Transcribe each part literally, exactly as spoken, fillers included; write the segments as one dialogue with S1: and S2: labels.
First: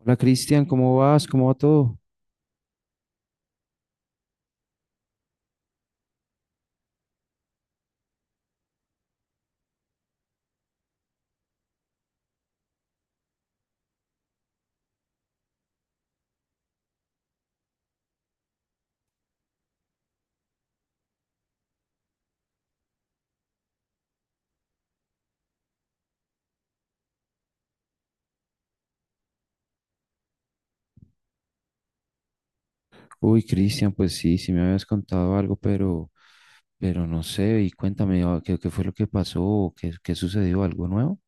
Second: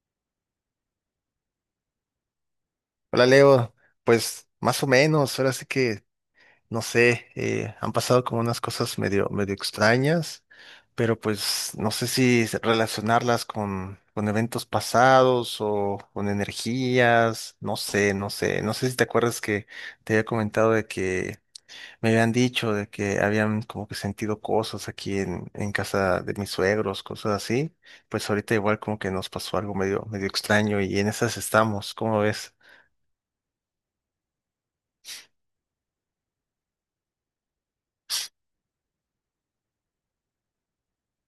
S1: Hola Cristian, ¿cómo vas? ¿Cómo va todo?
S2: Hola Leo, pues más o menos, ahora sí que no sé, eh, han pasado como unas cosas medio, medio extrañas, pero pues no sé si se- relacionarlas con, con eventos pasados o con energías, no sé, no sé, no sé si te acuerdas que te había comentado de que me habían dicho de que habían como que sentido cosas aquí en, en casa de mis suegros, cosas así, pues ahorita igual como que nos pasó algo medio, medio extraño y en esas estamos, ¿cómo ves?
S1: Uy, Cristian, pues sí, sí me habías contado algo, pero, pero no sé, y cuéntame, ah, ¿qué, qué fue lo que pasó? ¿Qué, qué sucedió? ¿Algo nuevo?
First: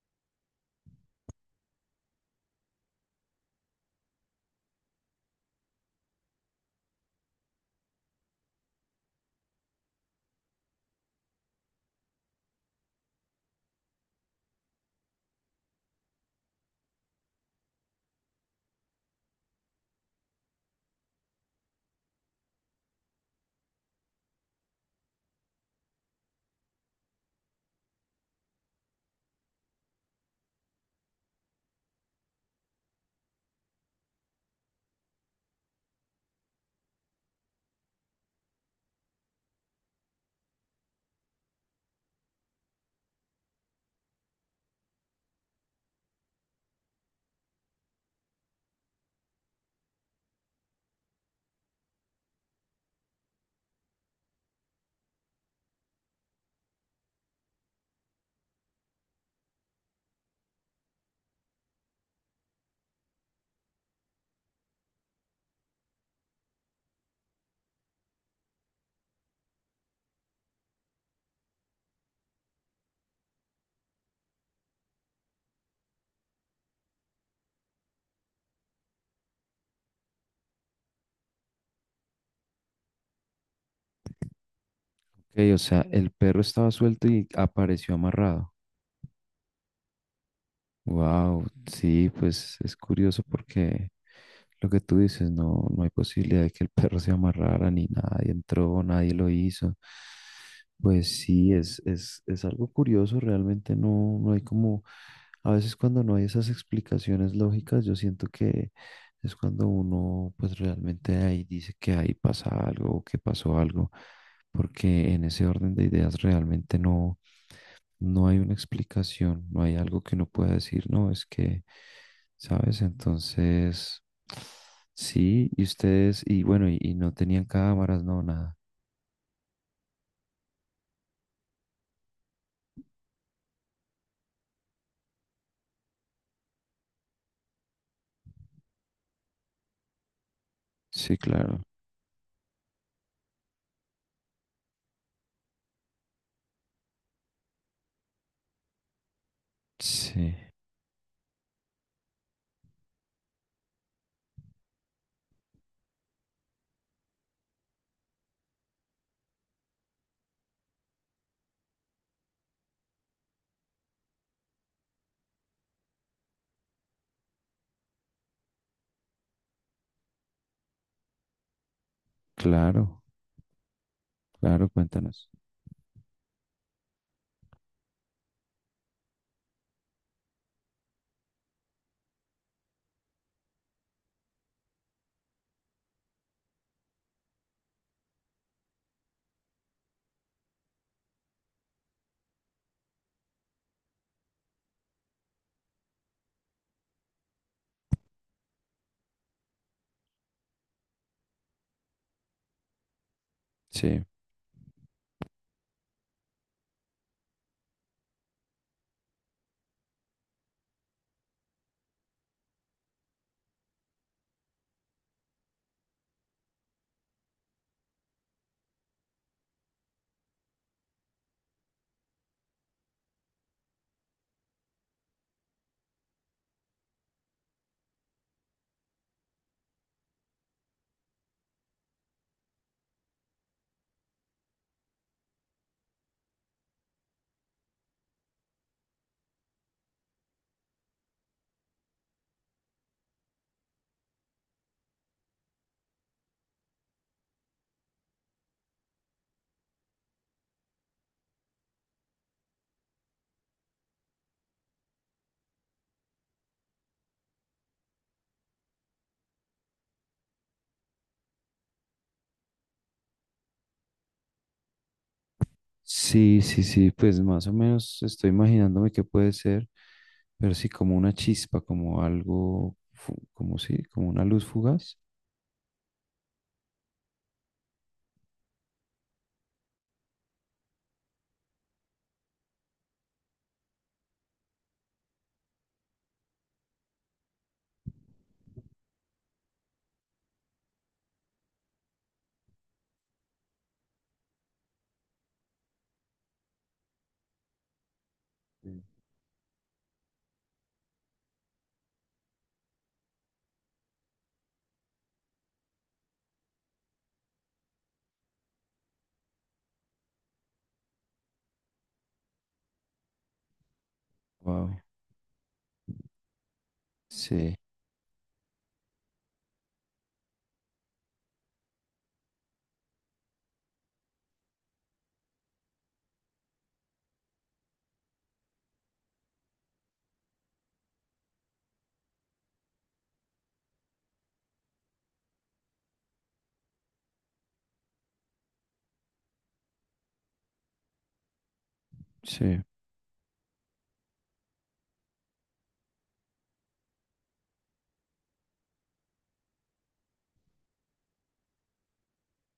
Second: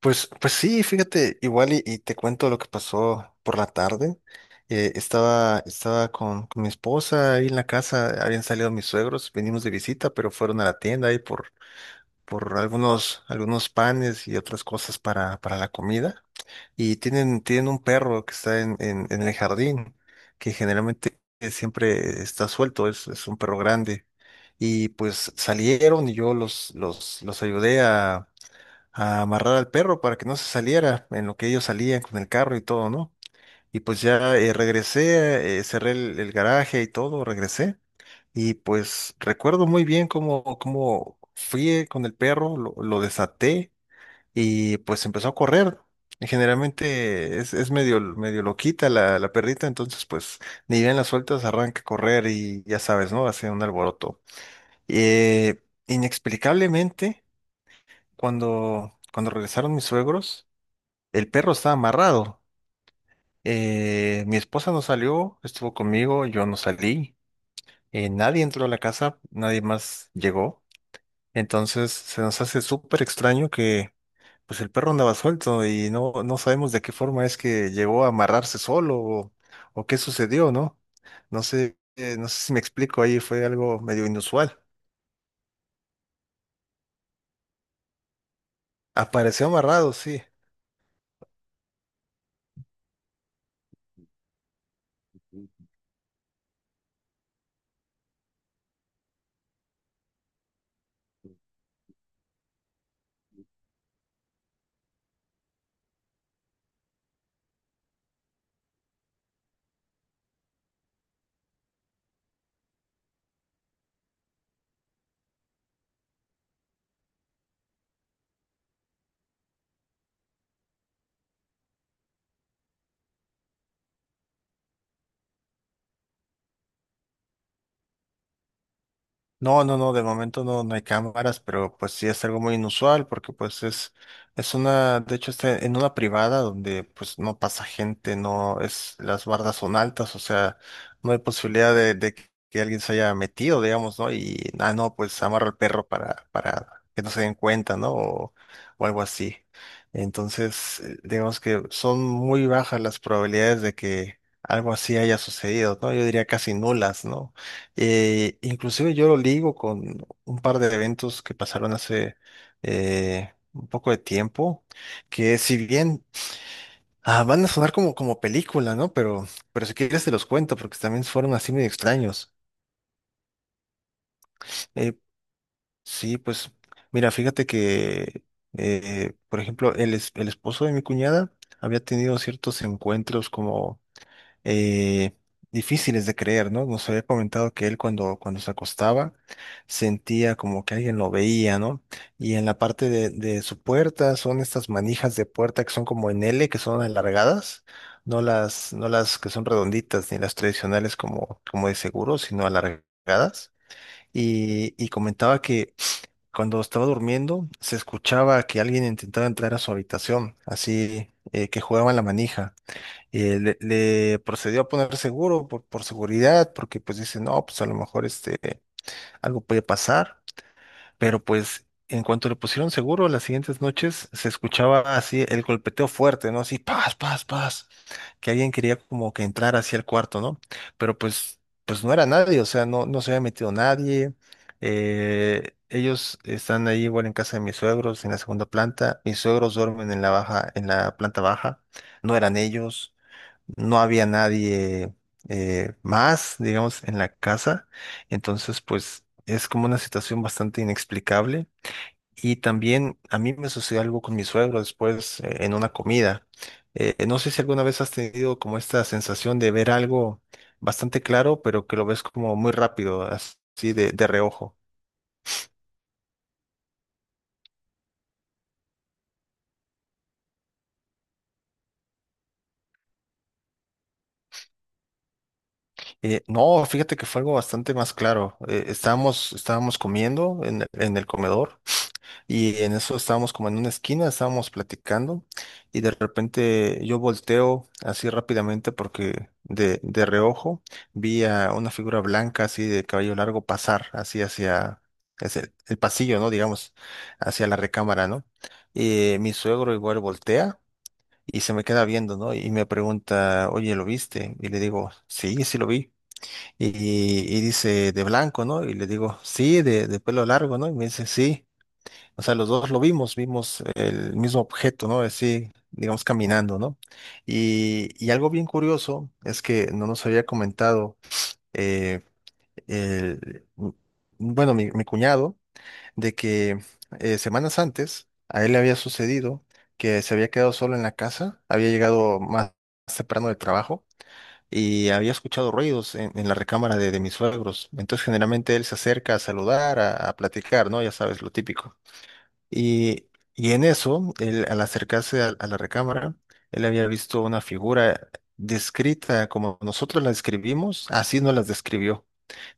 S2: Pues, pues sí, fíjate, igual y, y te cuento lo que pasó por la tarde. Eh, estaba estaba con, con mi esposa ahí en la casa, habían salido mis suegros, venimos de visita, pero fueron a la tienda ahí por, por algunos, algunos panes y otras cosas para, para la comida. Y tienen, tienen un perro que está en, en, en el jardín, que generalmente siempre está suelto, es, es un perro grande. Y pues salieron y yo los, los, los ayudé a amarrar al perro para que no se saliera en lo que ellos salían con el carro y todo, ¿no? Y pues ya eh, regresé, eh, cerré el, el garaje y todo, regresé. Y pues recuerdo muy bien cómo, cómo fui eh, con el perro, lo, lo desaté y pues empezó a correr. Y generalmente es, es medio, medio loquita la, la perrita, entonces pues ni bien la sueltas, arranca a correr y ya sabes, ¿no? Hace un alboroto. Eh, inexplicablemente, cuando, cuando regresaron mis suegros, el perro estaba amarrado. Eh, mi esposa no salió, estuvo conmigo, yo no salí. Eh, nadie entró a la casa, nadie más llegó. Entonces se nos hace súper extraño que pues el perro andaba suelto y no, no sabemos de qué forma es que llegó a amarrarse solo o, o qué sucedió, ¿no? No sé, eh, no sé si me explico ahí, fue algo medio inusual.
S1: Ok, o sea, el perro estaba suelto y apareció amarrado.
S2: Apareció amarrado, sí.
S1: Wow, sí, pues es curioso porque lo que tú dices, no, no hay posibilidad de que el perro se amarrara ni nadie entró, nadie lo hizo. Pues sí, es, es, es algo curioso, realmente no, no hay como, a veces cuando no hay esas explicaciones lógicas, yo siento que es cuando uno pues realmente ahí dice que ahí pasa algo o que pasó algo, porque en ese orden de ideas realmente no no hay una explicación, no hay algo que uno pueda decir, no, es que, ¿sabes? Entonces, sí, y ustedes, y bueno, y, y no tenían cámaras, no, nada.
S2: No, no, no, de momento no, no hay cámaras, pero pues sí es algo muy inusual porque pues es, es una, de hecho está en una privada donde pues no pasa gente, no es, las bardas son altas, o sea, no
S1: Sí,
S2: hay
S1: claro,
S2: posibilidad de, de que que alguien se haya metido, digamos, ¿no? Y, ah, no, pues amarra al perro para, para que no se den cuenta, ¿no? O, o algo así.
S1: sí,
S2: Entonces, eh, digamos que son muy bajas las probabilidades de que algo así haya sucedido, ¿no? Yo diría casi nulas, ¿no? Eh, inclusive yo lo ligo con un par de eventos que pasaron hace eh, un poco de tiempo, que si bien ah, van a sonar como, como película, ¿no? Pero, pero si quieres te los cuento, porque también fueron así medio extraños.
S1: claro, claro,
S2: Eh,
S1: cuéntanos.
S2: sí, pues mira, fíjate que, eh, por ejemplo, el, es- el esposo de mi cuñada había tenido ciertos encuentros como eh, difíciles de creer, ¿no? Nos había comentado que él cuando, cuando se acostaba sentía como que alguien lo veía, ¿no? Y en la parte de, de su puerta son estas manijas de puerta que son como en L, que son alargadas, no las, no las que son redonditas ni las tradicionales como, como de seguro, sino alargadas.
S1: Sí,
S2: Y, y comentaba que cuando estaba durmiendo se escuchaba que alguien intentaba entrar a su habitación, así eh, que jugaban la manija. eh, le, le procedió a poner seguro por, por seguridad, porque pues dice, no, pues a lo mejor este, algo puede pasar, pero pues en cuanto le pusieron seguro, las siguientes noches se escuchaba así el golpeteo fuerte, ¿no? Así, paz, paz, paz, que alguien quería como que entrar hacia el cuarto, ¿no? Pero pues, pues no era nadie, o sea, no, no se había metido nadie. eh, ellos están ahí igual en casa de mis suegros, en la segunda planta. Mis suegros duermen en la baja, en la planta baja. No eran ellos, no había nadie eh, más, digamos, en la casa. Entonces, pues es como una situación bastante inexplicable. Y también a mí me sucedió algo con mi suegro después, eh, en una comida. Eh, no sé si alguna vez has tenido como esta sensación de ver algo bastante claro, pero que lo ves como muy rápido, así de, de reojo.
S1: sí, sí, sí, pues más o menos estoy imaginándome qué puede ser, pero sí, como una chispa, como algo, fu- como sí, como una luz fugaz.
S2: Eh, no, fíjate que fue algo bastante más claro. Eh, estábamos, estábamos comiendo en, en el comedor. Y en eso estábamos como en una esquina, estábamos platicando y de repente yo volteo así rápidamente porque de, de reojo vi a una figura blanca así de cabello largo pasar así hacia, hacia el el pasillo, ¿no? Digamos, hacia la recámara, ¿no? Y mi suegro igual voltea y se me queda viendo, ¿no? Y me pregunta, oye, ¿lo viste? Y le digo, sí, sí lo vi. Y, y dice, de blanco, ¿no? Y le digo, sí, de, de pelo largo, ¿no? Y me dice, sí. O sea, los dos lo vimos, vimos el mismo
S1: Wow,
S2: objeto, ¿no? Así, digamos, caminando, ¿no?
S1: sí,
S2: Y, y algo bien curioso es que no nos había comentado, eh, el- bueno, mi, mi cuñado, de que eh, semanas antes a él le había sucedido que se había quedado solo en la casa, había llegado más temprano del trabajo y había escuchado ruidos en, en la recámara de, de mis suegros. Entonces, generalmente él se acerca a saludar, a, a platicar, ¿no? Ya sabes, lo típico.
S1: sí.
S2: Y, y en eso, él, al acercarse a, a la recámara, él había visto una figura descrita como nosotros la describimos, así no las describió,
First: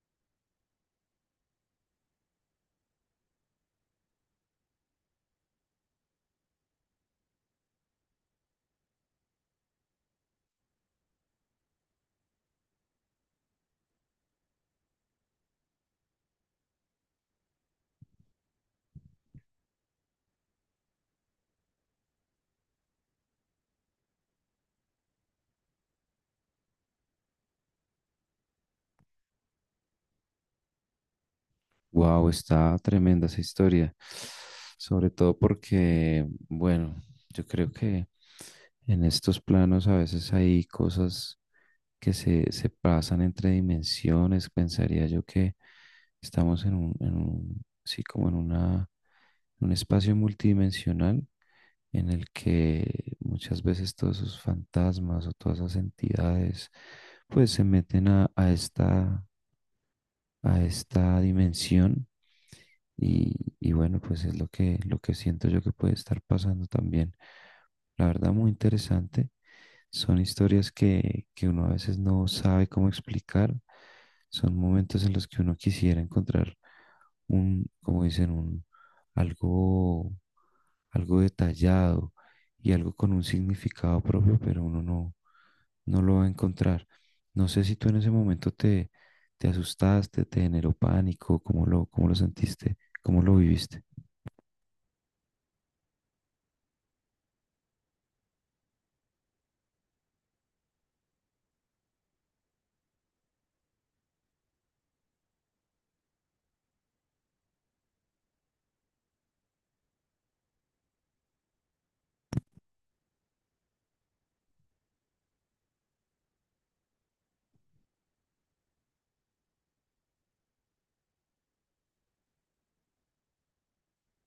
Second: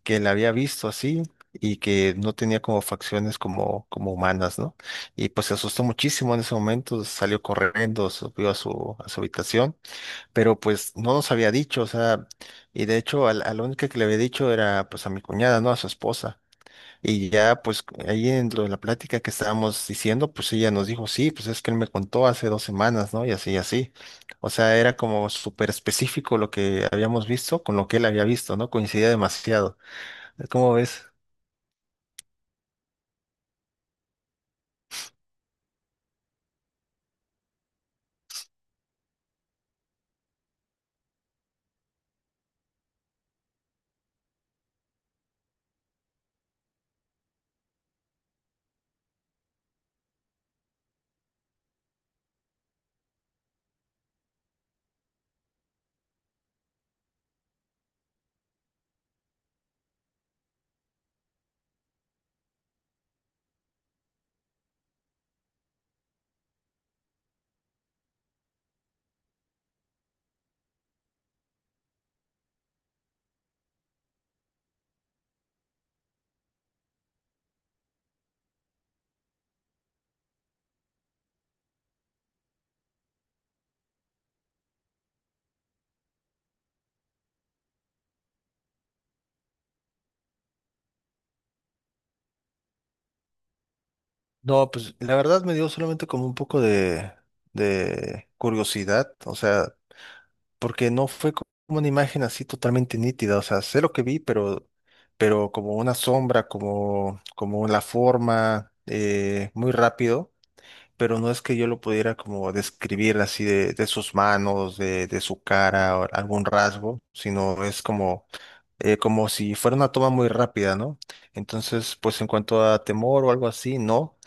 S2: que la había visto así y que no tenía como facciones como, como humanas, ¿no? Y pues se asustó muchísimo en ese momento, salió corriendo, subió a su, a su habitación, pero pues no nos había dicho, o sea, y de hecho a, la a la única que le había dicho era pues a mi cuñada, ¿no? A su esposa. Y ya, pues ahí en lo de la plática que estábamos diciendo, pues ella nos dijo, sí, pues es que él me contó hace dos semanas, ¿no? Y así, y así. O sea, era como súper específico lo que habíamos visto con lo que él había visto, ¿no? Coincidía demasiado. ¿Cómo ves?
S1: Wow, está tremenda esa historia. Sobre todo porque, bueno, yo creo que en estos planos a veces hay cosas que se, se pasan entre dimensiones. Pensaría yo que estamos en un, en un- sí, como en una, un espacio multidimensional en el que muchas veces todos esos fantasmas o todas esas entidades, pues se meten a, a esta a esta dimensión y, y bueno, pues es lo que, lo que siento yo que puede estar pasando también. La verdad, muy interesante. Son historias que, que uno a veces no sabe cómo explicar. Son momentos en los que uno quisiera encontrar un, como dicen, un algo, algo detallado y algo con un significado propio, pero uno no, no lo va a encontrar. No sé si tú en ese momento te, ¿te asustaste? ¿Te generó pánico? ¿Cómo lo, cómo lo sentiste? ¿Cómo lo viviste?
S2: No, pues la verdad me dio solamente como un poco de, de curiosidad, o sea, porque no fue co- como una imagen así totalmente nítida, o sea, sé lo que vi, pero, pero, como una sombra, como, como la forma, eh, muy rápido. Pero no es que yo lo pudiera como describir así de, de sus manos, de, de su cara o algún rasgo, sino es como, eh, como si fuera una toma muy rápida, ¿no? Entonces, pues en cuanto a temor o algo así, no.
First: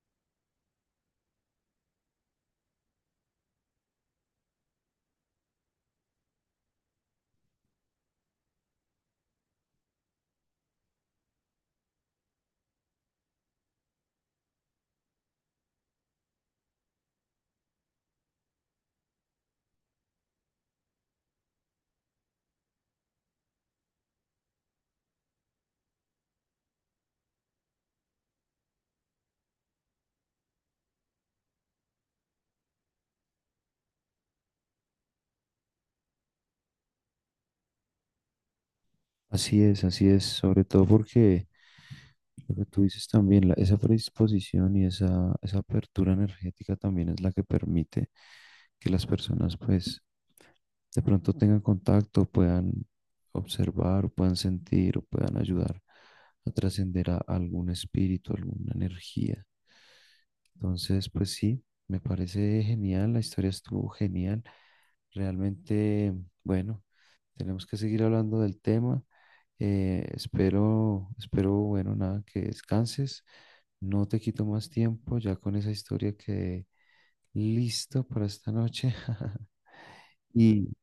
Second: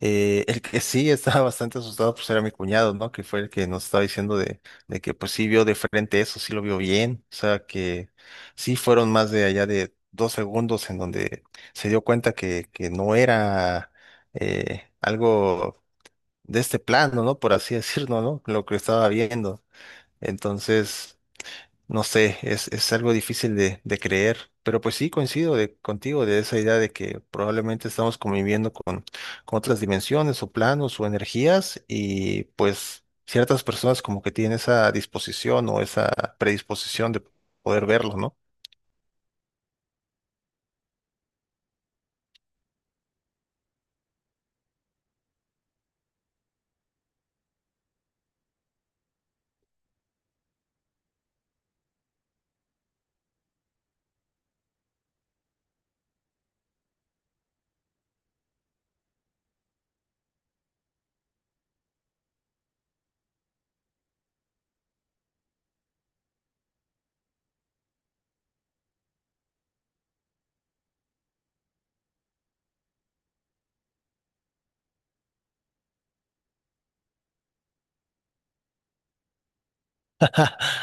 S2: Eh, el que sí estaba bastante asustado pues era mi cuñado, ¿no? Que fue el que nos estaba diciendo de, de que pues sí vio de frente eso, sí lo vio bien, o sea que sí fueron más de allá de dos segundos en donde se dio cuenta que, que no era, eh, algo de este plano, ¿no? Por así decirlo, ¿no? Lo que estaba viendo. Entonces, no sé, es, es algo difícil de, de creer, pero pues sí coincido de, contigo de esa idea de que probablemente estamos conviviendo con, con otras dimensiones o planos o energías y pues ciertas personas como que tienen esa disposición o esa predisposición de poder verlo, ¿no?
S1: Así es, así es, sobre todo porque lo que tú dices también, la- esa predisposición y esa, esa apertura energética también es la que permite que las personas pues de pronto tengan contacto, puedan observar, o puedan sentir o puedan ayudar a trascender a algún espíritu, alguna energía. Entonces, pues sí, me parece genial, la historia estuvo genial. Realmente, bueno, tenemos que seguir hablando del tema. Eh, espero, espero, bueno, nada, que descanses. No te quito más tiempo ya con esa historia que listo para esta noche. Y,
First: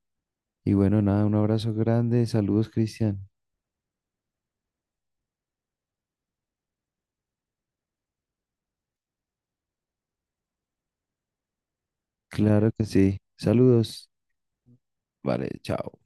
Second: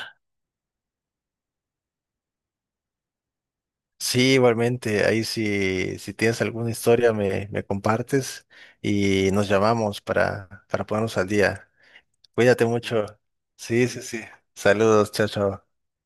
S1: y bueno, nada, un abrazo grande. Saludos, Cristian.
S2: Sí, igualmente, ahí si, si tienes alguna historia me, me compartes y nos llamamos para, para ponernos al día. Cuídate
S1: Claro que
S2: mucho.
S1: sí.
S2: Sí, sí,
S1: Saludos.
S2: sí. Saludos, chao,
S1: Vale,
S2: chao.
S1: chao.